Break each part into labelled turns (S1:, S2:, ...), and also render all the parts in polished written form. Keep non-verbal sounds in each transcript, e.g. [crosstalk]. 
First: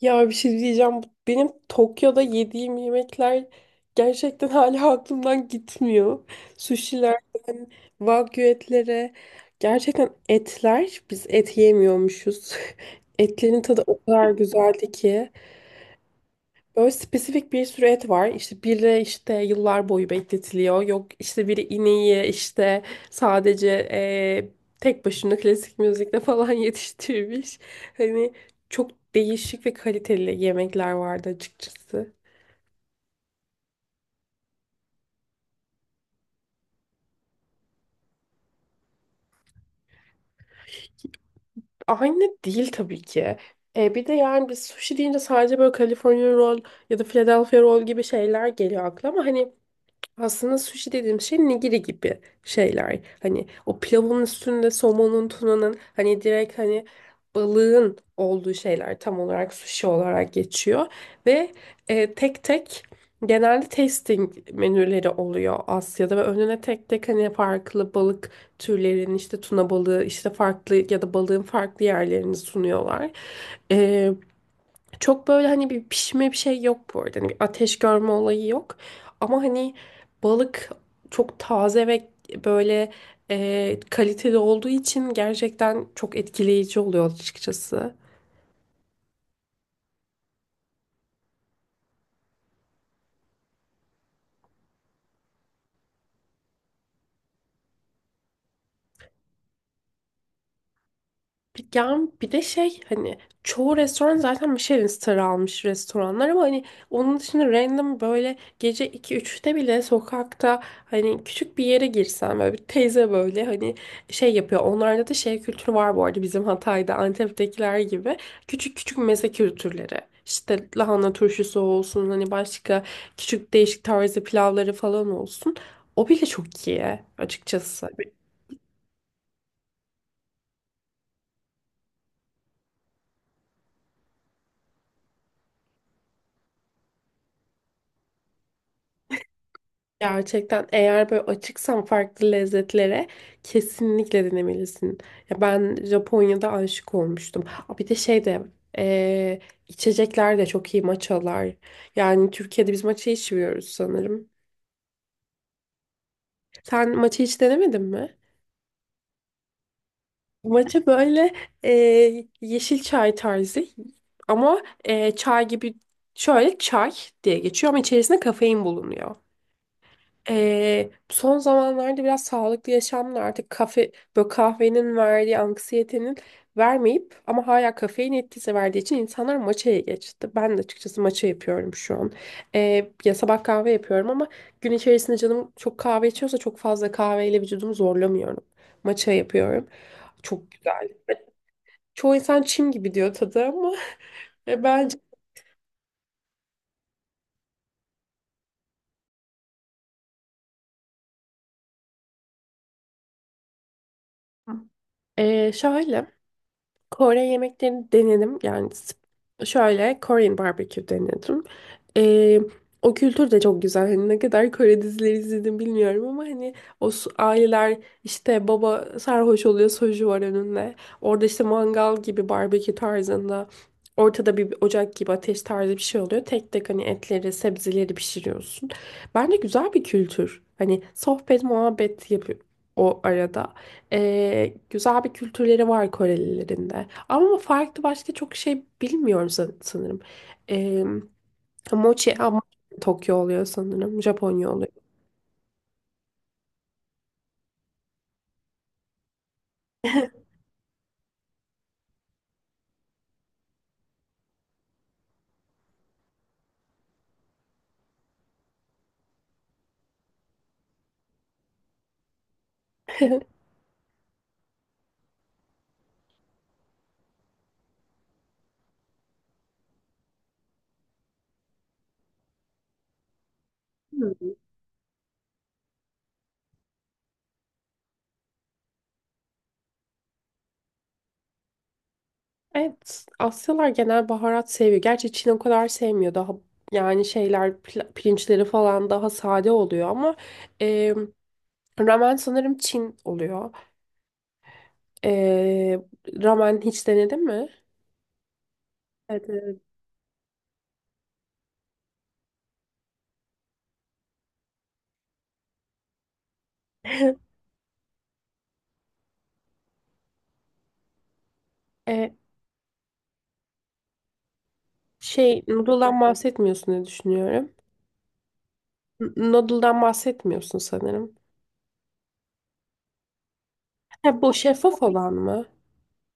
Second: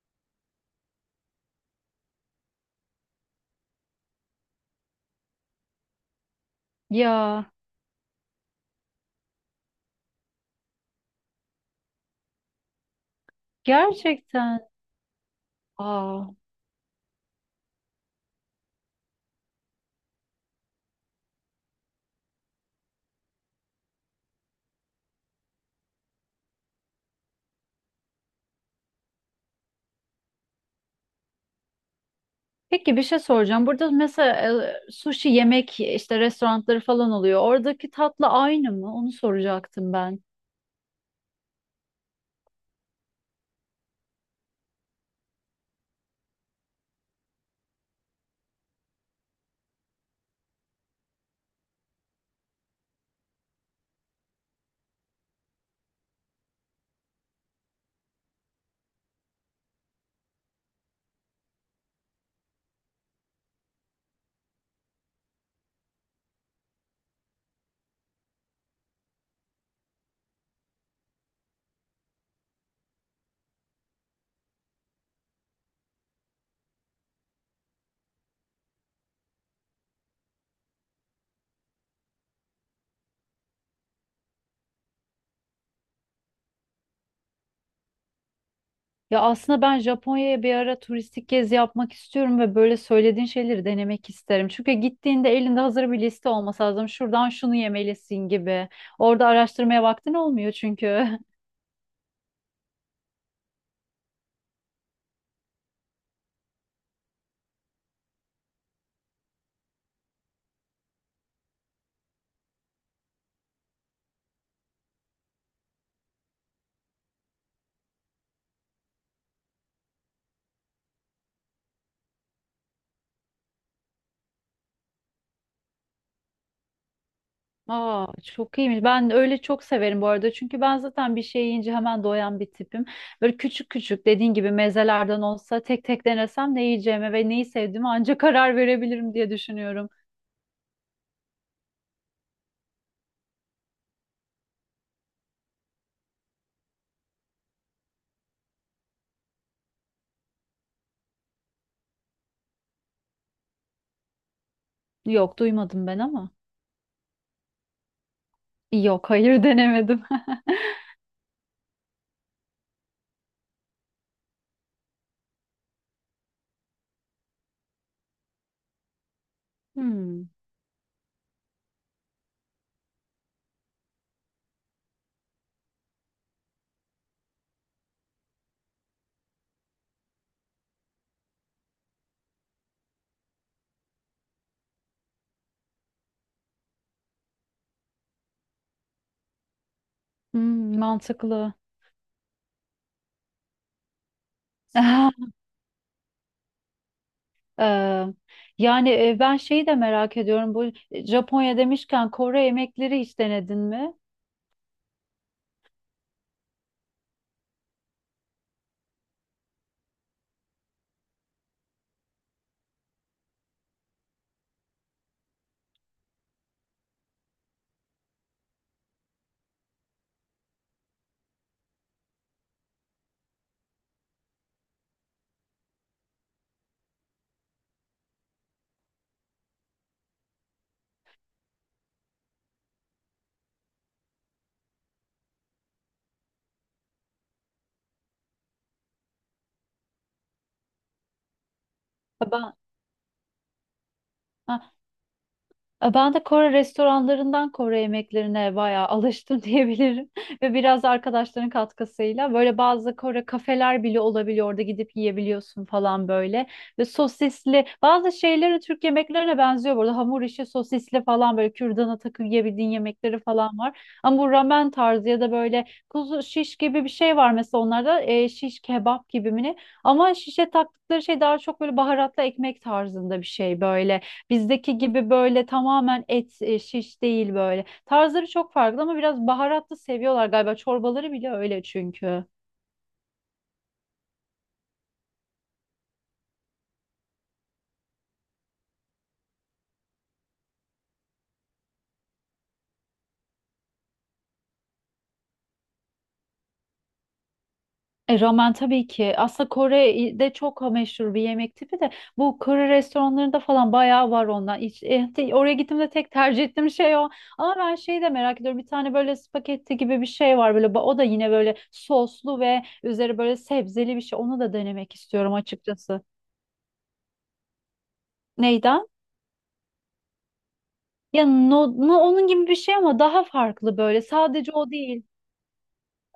S1: Ya bir şey diyeceğim. Benim Tokyo'da yediğim yemekler gerçekten hala aklımdan gitmiyor.
S2: Ya
S1: Sushi'lerden, wagyu etlere. Gerçekten etler, biz et yemiyormuşuz. [laughs] Etlerin tadı o kadar
S2: gerçekten.
S1: güzeldi ki.
S2: Aa.
S1: Böyle spesifik bir sürü et var. İşte biri işte yıllar boyu bekletiliyor. Yok işte biri ineği işte sadece eee, tek başına klasik müzikle falan [laughs] yetiştirmiş. Hani çok değişik ve kaliteli yemekler vardı açıkçası.
S2: Peki bir şey soracağım. Burada mesela sushi yemek işte restoranları falan oluyor. Oradaki tatlı aynı mı? Onu soracaktım ben.
S1: Aynı değil tabii ki. E, bir de yani biz sushi deyince sadece böyle California roll ya da Philadelphia roll gibi şeyler geliyor aklıma. Hani aslında sushi dediğim şey nigiri gibi şeyler. Hani o pilavın üstünde somonun, tunanın hani direkt hani balığın olduğu şeyler tam olarak sushi olarak geçiyor. Ve e, tek tek genelde tasting menüleri oluyor Asya'da ve önüne tek tek hani farklı balık türlerinin işte tuna balığı işte farklı ya da balığın farklı yerlerini sunuyorlar. Çok böyle hani bir pişme bir şey yok bu arada. Hani bir ateş görme olayı yok. Ama hani balık çok taze ve böyle e, kaliteli olduğu için gerçekten çok etkileyici oluyor açıkçası.
S2: Ya aslında ben Japonya'ya bir ara turistik gezi yapmak istiyorum ve böyle söylediğin şeyleri denemek isterim. Çünkü gittiğinde elinde hazır bir liste olması lazım. Şuradan şunu yemelisin gibi. Orada araştırmaya vaktin olmuyor çünkü. [laughs]
S1: Ya bir de şey hani çoğu restoran zaten Michelin starı almış restoranlar ama hani onun dışında random böyle gece iki üçte bile sokakta hani küçük bir yere girsen böyle bir teyze böyle hani şey yapıyor. Onlarda da şey kültürü var bu arada bizim Hatay'da Antep'tekiler gibi küçük küçük meze kültürleri. İşte lahana turşusu olsun hani başka küçük değişik tarzı pilavları falan olsun. O bile çok iyi açıkçası.
S2: Aa, çok iyiymiş. Ben öyle çok severim bu arada. Çünkü ben zaten bir şey yiyince hemen doyan bir tipim. Böyle küçük küçük dediğin gibi mezelerden olsa tek tek denesem ne yiyeceğime ve neyi sevdiğime ancak karar verebilirim diye düşünüyorum.
S1: Gerçekten eğer böyle açıksan farklı lezzetlere kesinlikle denemelisin. Ya ben Japonya'da aşık olmuştum. Aa, bir de şey de eee, içecekler de çok iyi matchalar. Yani Türkiye'de biz matcha içmiyoruz sanırım.
S2: Yok, duymadım ben ama.
S1: Sen matcha hiç denemedin mi?
S2: Yok, hayır denemedim. [laughs]
S1: Matcha böyle yeşil çay tarzı ama çay gibi şöyle çay diye geçiyor ama içerisinde kafein bulunuyor.
S2: Hmm,
S1: Son zamanlarda biraz sağlıklı yaşamla artık kafe, böyle kahvenin verdiği anksiyetenin vermeyip ama hala kafein etkisi verdiği için insanlar matcha'ya geçti. Ben de açıkçası matcha yapıyorum şu an. Ya sabah kahve yapıyorum ama gün içerisinde canım çok kahve içiyorsa çok fazla kahveyle vücudumu zorlamıyorum. Matcha yapıyorum. Çok
S2: hmm,
S1: güzel.
S2: mantıklı.
S1: Çoğu insan çim gibi diyor tadı ama [laughs] e, bence
S2: [laughs] Ee, yani ben şeyi de merak ediyorum. Bu Japonya demişken Kore yemekleri hiç denedin mi?
S1: ee, şöyle Kore yemeklerini denedim. Şöyle Korean barbecue denedim. Ee, o kültür de çok güzel. Hani ne kadar Kore dizileri izledim bilmiyorum ama hani aileler işte baba sarhoş oluyor soju var önünde. Orada işte mangal gibi barbekü tarzında ortada bir ocak gibi ateş tarzı bir şey oluyor. Tek tek hani etleri sebzeleri pişiriyorsun. Bence güzel bir kültür. Hani sohbet muhabbet yapıyor o arada. Güzel bir kültürleri var Korelilerin de. Ama farklı başka çok şey bilmiyorum sanırım. Ee, mochi
S2: Ha,
S1: ama
S2: ben
S1: Tokyo oluyor sanırım. Japonya oluyor.
S2: ha, e, ben de Kore restoranlarından Kore yemeklerine bayağı alıştım [laughs] diyebilirim. Ve biraz da arkadaşların katkısıyla böyle bazı Kore kafeler bile olabiliyor. Orada gidip yiyebiliyorsun falan böyle. Ve sosisli bazı şeyleri Türk yemeklerine benziyor. Burada hamur işi sosisli falan böyle kürdana takıp yiyebildiğin yemekleri
S1: [laughs]
S2: falan var. Ama bu ramen tarzı ya da böyle kuzu şiş gibi bir şey var mesela onlarda şiş kebap gibi mi ne? Ama şişe taktıkları şey daha çok böyle baharatlı ekmek tarzında bir şey böyle. Bizdeki gibi böyle tamamen et şiş değil böyle. Tarzları çok farklı ama biraz baharatlı seviyorlar galiba. Çorbaları bile öyle çünkü.
S1: Evet, Asyalar genel baharat seviyor. Gerçi Çin o kadar sevmiyor. Daha yani şeyler pirinçleri falan daha sade oluyor ama e, ramen sanırım Çin oluyor. E, ramen hiç denedin mi?
S2: Ramen tabii ki.
S1: Evet,
S2: Aslında
S1: evet.
S2: Kore'de çok meşhur bir yemek tipi de bu Kore restoranlarında falan bayağı var ondan. Hiç, oraya gittiğimde tek tercih ettiğim şey o.
S1: [laughs]
S2: Ama ben şeyi de merak ediyorum. Bir tane böyle spagetti gibi bir şey var böyle. O da yine böyle
S1: E,
S2: soslu ve üzeri böyle sebzeli bir şey. Onu da denemek istiyorum
S1: şey noodle'dan
S2: açıkçası.
S1: bahsetmiyorsun diye düşünüyorum.
S2: Neydi?
S1: Noodle'dan bahsetmiyorsun sanırım.
S2: Ya onun gibi bir şey ama daha farklı böyle.
S1: Ha, bu
S2: Sadece o
S1: şeffaf
S2: değil.
S1: olan mı?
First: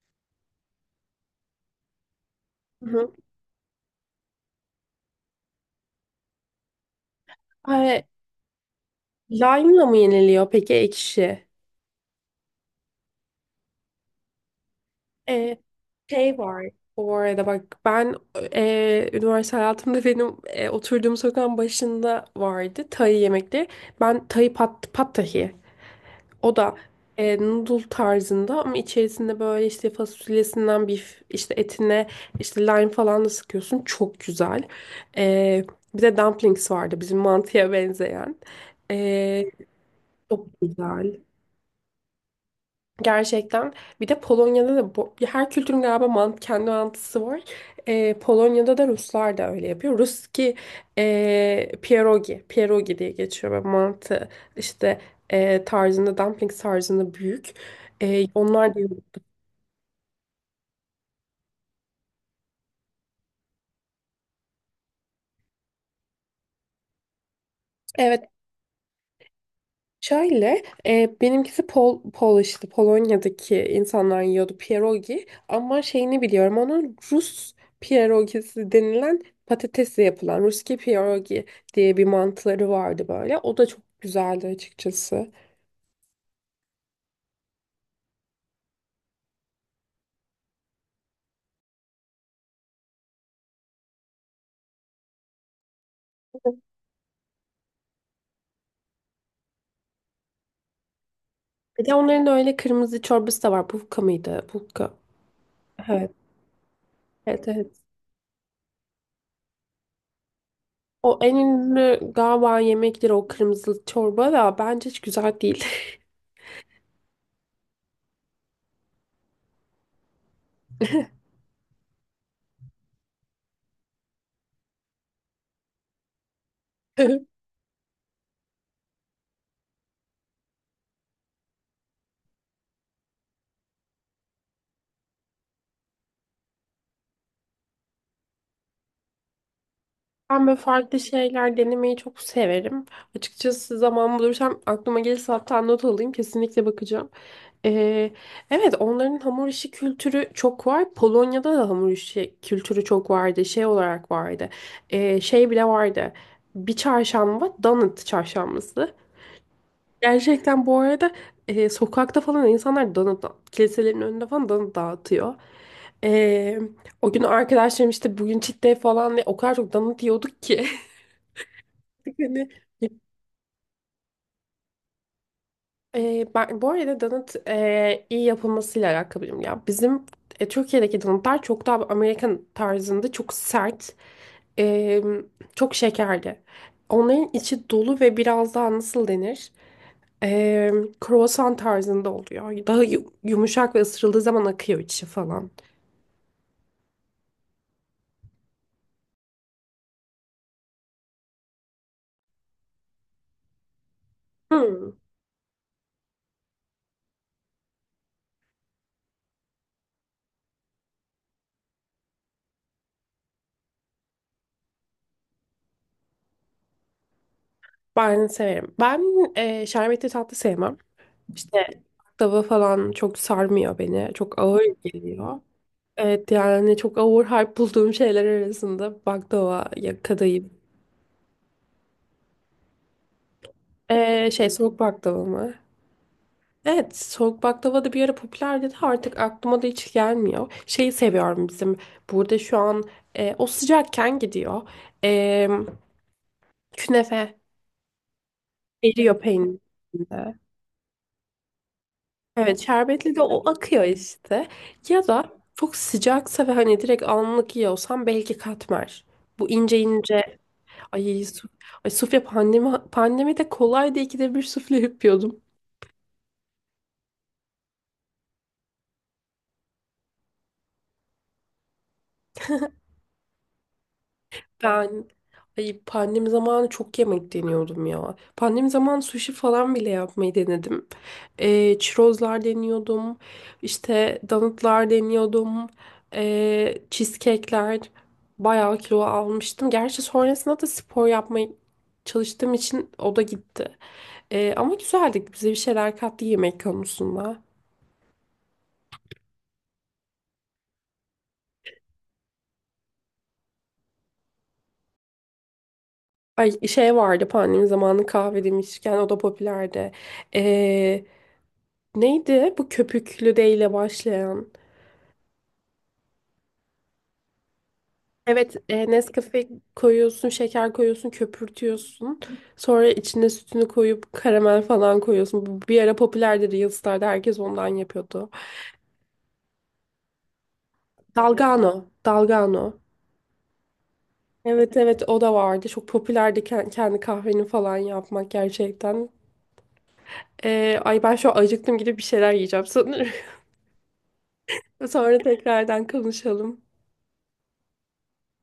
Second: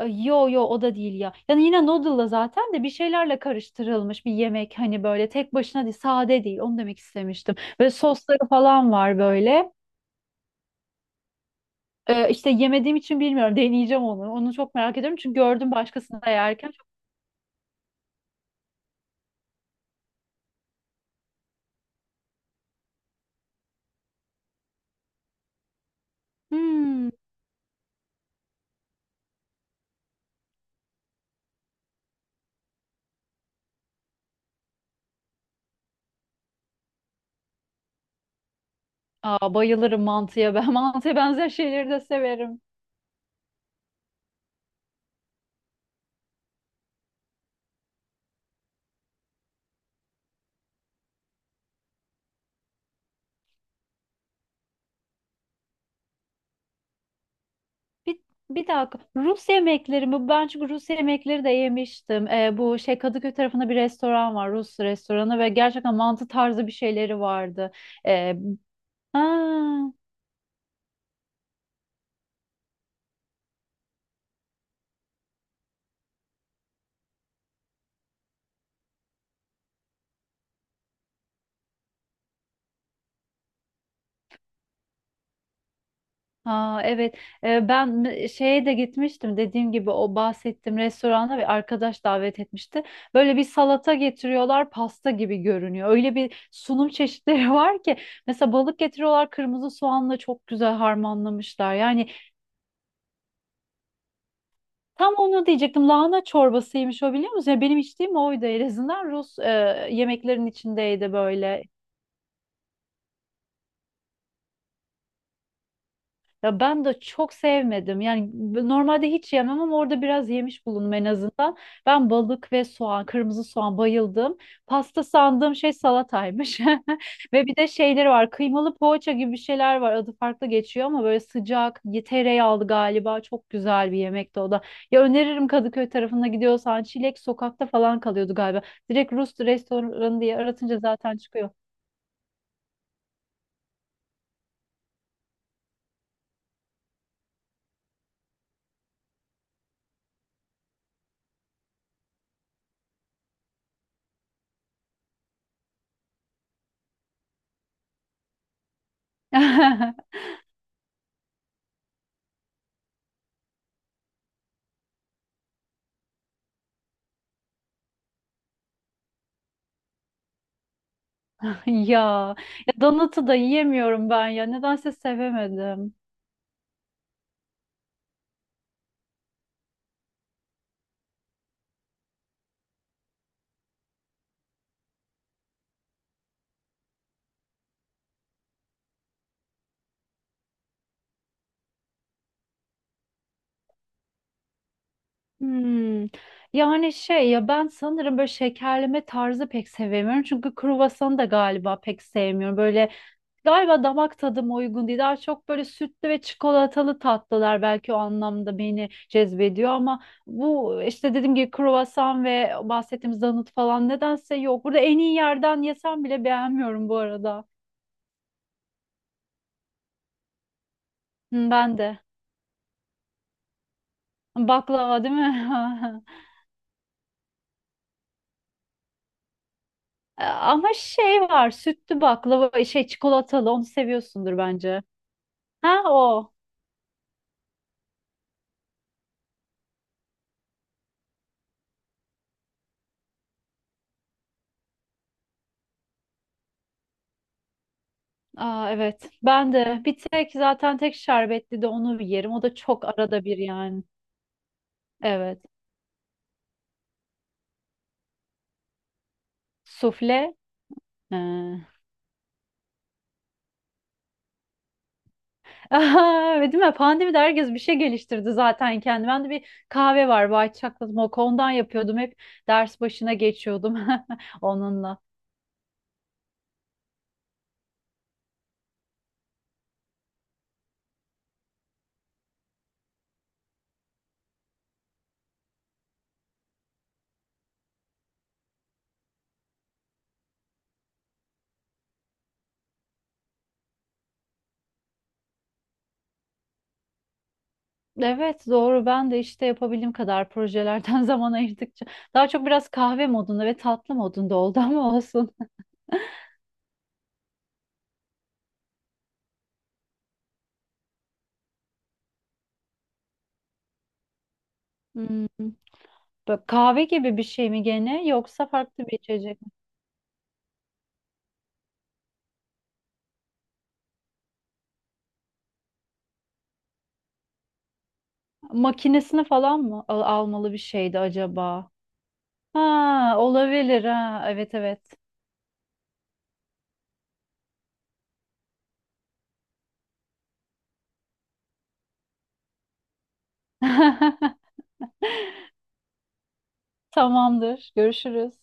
S2: Yo yo, o da değil ya. Yani yine noodle'la zaten de
S1: Hı
S2: bir
S1: hı.
S2: şeylerle karıştırılmış bir yemek, hani böyle tek başına değil, sade değil, onu demek istemiştim. Böyle
S1: Ay,
S2: sosları falan var böyle.
S1: lime'la mı yeniliyor peki ekşi?
S2: İşte yemediğim için bilmiyorum [laughs] deneyeceğim onu. Onu çok merak ediyorum çünkü
S1: E,
S2: gördüm başkasını da
S1: şey var.
S2: yerken. Çok,
S1: Bu arada bak ben e, üniversite hayatımda benim e, oturduğum sokağın başında vardı Tay yemekleri. Ben pad Thai. O da
S2: hmm,
S1: e, noodle tarzında ama içerisinde böyle işte fasulyesinden bir işte etine işte lime falan da sıkıyorsun. Çok güzel. E, bir de dumplings vardı bizim mantıya [laughs] benzeyen. E,
S2: aa, bayılırım
S1: çok
S2: mantıya ben [laughs] mantıya
S1: güzel.
S2: benzer şeyleri de severim.
S1: Gerçekten. Bir de Polonya'da da bu, ya her kültürün galiba kendi mantısı var. Polonya'da da Ruslar da öyle yapıyor. Ruski e, pierogi diye geçiyor ve mantı işte e, tarzında, dumpling tarzında büyük.
S2: Bir,
S1: E,
S2: bir
S1: onlar da
S2: dakika. Rus yemekleri mi? Ben çünkü Rus yemekleri de yemiştim. Bu şey Kadıköy tarafında bir restoran var. Rus restoranı ve gerçekten mantı tarzı bir şeyleri vardı.
S1: evet.
S2: Ee, ha,
S1: Şöyle, e, benimkisi Pol işte Polonya'daki insanlar yiyordu pierogi ama şeyini biliyorum onun Rus pierogisi denilen patatesle yapılan Ruski pierogi diye bir mantıları vardı böyle. O da çok güzeldi açıkçası.
S2: ha, evet. Ben şeye de gitmiştim. Dediğim gibi o bahsettiğim restorana bir arkadaş davet etmişti. Böyle bir salata getiriyorlar. Pasta gibi görünüyor. Öyle bir sunum çeşitleri [laughs] var ki. Mesela balık getiriyorlar. Kırmızı soğanla çok güzel harmanlamışlar.
S1: Bir de
S2: Yani
S1: onların öyle kırmızı çorbası da var. Bulka mıydı? Bulka.
S2: tam onu diyecektim.
S1: Evet.
S2: Lahana çorbasıymış o, biliyor
S1: Evet,
S2: musun? Yani benim
S1: evet.
S2: içtiğim oydu en azından. Rus yemeklerin içindeydi
S1: O en
S2: böyle.
S1: ünlü galiba yemekleri o kırmızı çorba da bence hiç güzel değil.
S2: Ya ben de çok sevmedim. Yani normalde hiç yemem ama orada biraz yemiş bulundum en azından. Ben balık ve soğan, kırmızı soğan bayıldım. Pasta sandığım şey salataymış.
S1: [laughs]
S2: [laughs] Ve bir de şeyleri var. Kıymalı poğaça gibi bir şeyler var. Adı farklı geçiyor ama böyle sıcak, tereyağlı galiba. Çok güzel bir yemekti o da. Ya öneririm, Kadıköy tarafına gidiyorsan. Çilek sokakta falan kalıyordu galiba. Direkt Rus restoranı diye
S1: Ben böyle
S2: aratınca
S1: farklı
S2: zaten çıkıyor.
S1: şeyler denemeyi çok severim. Açıkçası zaman bulursam aklıma gelirse hatta not alayım kesinlikle bakacağım. Ee, evet onların hamur işi kültürü çok var. Polonya'da da hamur işi kültürü çok vardı. Şey olarak vardı. Şey bile vardı. Bir çarşamba donut çarşambası.
S2: [laughs]
S1: Gerçekten bu arada e, sokakta falan insanlar donut kiliselerin önünde falan donut dağıtıyor. Ee, o gün arkadaşlarım işte bugün cheat day falan diye o kadar çok donut yiyorduk ki. [laughs]
S2: [laughs] Ya,
S1: Hani,
S2: ya donatı da yiyemiyorum ben ya. Nedense sevemedim.
S1: e, ben, bu arada donut e, iyi yapılmasıyla alakalıyım ya. Bizim e, Türkiye'deki donutlar çok daha Amerikan tarzında çok sert, e, çok şekerli. Onların içi dolu ve biraz daha nasıl denir? E, kruvasan tarzında oluyor. Daha yumuşak ve ısırıldığı zaman akıyor içi falan.
S2: Hmm. Yani şey ya, ben sanırım böyle şekerleme tarzı pek sevemiyorum. Çünkü kruvasanı da galiba pek sevmiyorum. Böyle galiba damak tadıma uygun
S1: Hmm,
S2: değil. Daha çok böyle sütlü ve çikolatalı tatlılar belki o anlamda beni cezbediyor ama bu işte dediğim gibi kruvasan ve bahsettiğimiz donut falan nedense yok. Burada en iyi yerden yesem bile beğenmiyorum bu arada.
S1: ben severim. Ben e, şerbetli tatlı sevmem.
S2: Hı,
S1: İşte
S2: ben de.
S1: baklava falan çok sarmıyor beni. Çok ağır
S2: Baklava değil
S1: geliyor.
S2: mi? [laughs]
S1: Evet yani çok overhype bulduğum şeyler arasında baklava ya
S2: E,
S1: kadayıf.
S2: ama şey var, sütlü baklava, şey çikolatalı, onu seviyorsundur
S1: Şey soğuk
S2: bence.
S1: baklava mı?
S2: Ha, o.
S1: Evet soğuk baklava da bir ara popülerdi de artık aklıma da hiç gelmiyor. Şeyi seviyorum bizim burada şu an e, o sıcakken gidiyor. Ee, künefe
S2: Aa, evet.
S1: eriyor
S2: Ben
S1: peynirin
S2: de bir tek
S1: içinde.
S2: zaten tek şerbetli de onu yerim. O da
S1: Evet
S2: çok
S1: şerbetli de
S2: arada bir
S1: o
S2: yani.
S1: akıyor işte. Ya da
S2: Evet.
S1: çok sıcaksa ve hani direkt anlık yiyorsam belki katmer. Bu ince
S2: Sufle.
S1: ince ay, su
S2: Ha.
S1: ay sufle pandemide kolaydı ikide bir sufle yapıyordum.
S2: Aha, [laughs] değil mi? Pandemide herkes bir şey geliştirdi zaten kendi. Ben de bir kahve var, White Chocolate Mocha. Ondan yapıyordum. Hep ders başına geçiyordum [laughs] onunla.
S1: Ben ay pandemi zamanı çok yemek deniyordum ya. Pandemi zamanı sushi falan bile yapmayı denedim. Çirozlar deniyordum. İşte donutlar deniyordum. Cheesecake'ler bayağı kilo almıştım. Gerçi sonrasında da spor yapmaya çalıştığım için o da gitti. Ama güzeldi. Bize bir şeyler kattı yemek konusunda.
S2: Evet doğru, ben de işte yapabildiğim kadar projelerden [laughs] zaman ayırdıkça daha çok biraz kahve modunda ve tatlı modunda oldu ama olsun.
S1: Ay şey vardı pandemi zamanı kahve demişken o da popülerdi. Ee, neydi bu köpüklü de ile başlayan?
S2: Hmm. Bak, kahve gibi bir şey mi gene yoksa
S1: Evet
S2: farklı
S1: e,
S2: bir içecek
S1: Nescafe
S2: mi?
S1: koyuyorsun, şeker koyuyorsun, köpürtüyorsun. Sonra içine sütünü koyup karamel falan koyuyorsun. Bu bir ara popülerdi Reels'larda herkes ondan yapıyordu.
S2: Makinesini falan mı almalı bir şeydi acaba?
S1: Dalgano.
S2: Ha, olabilir, ha evet
S1: Evet,
S2: evet.
S1: evet o da vardı. Çok popülerdi kendi kahveni falan yapmak gerçekten. Ay ben şu an acıktım gidip bir şeyler yiyeceğim sanırım.
S2: [laughs]
S1: [laughs] Sonra tekrardan konuşalım.
S2: Tamamdır, görüşürüz.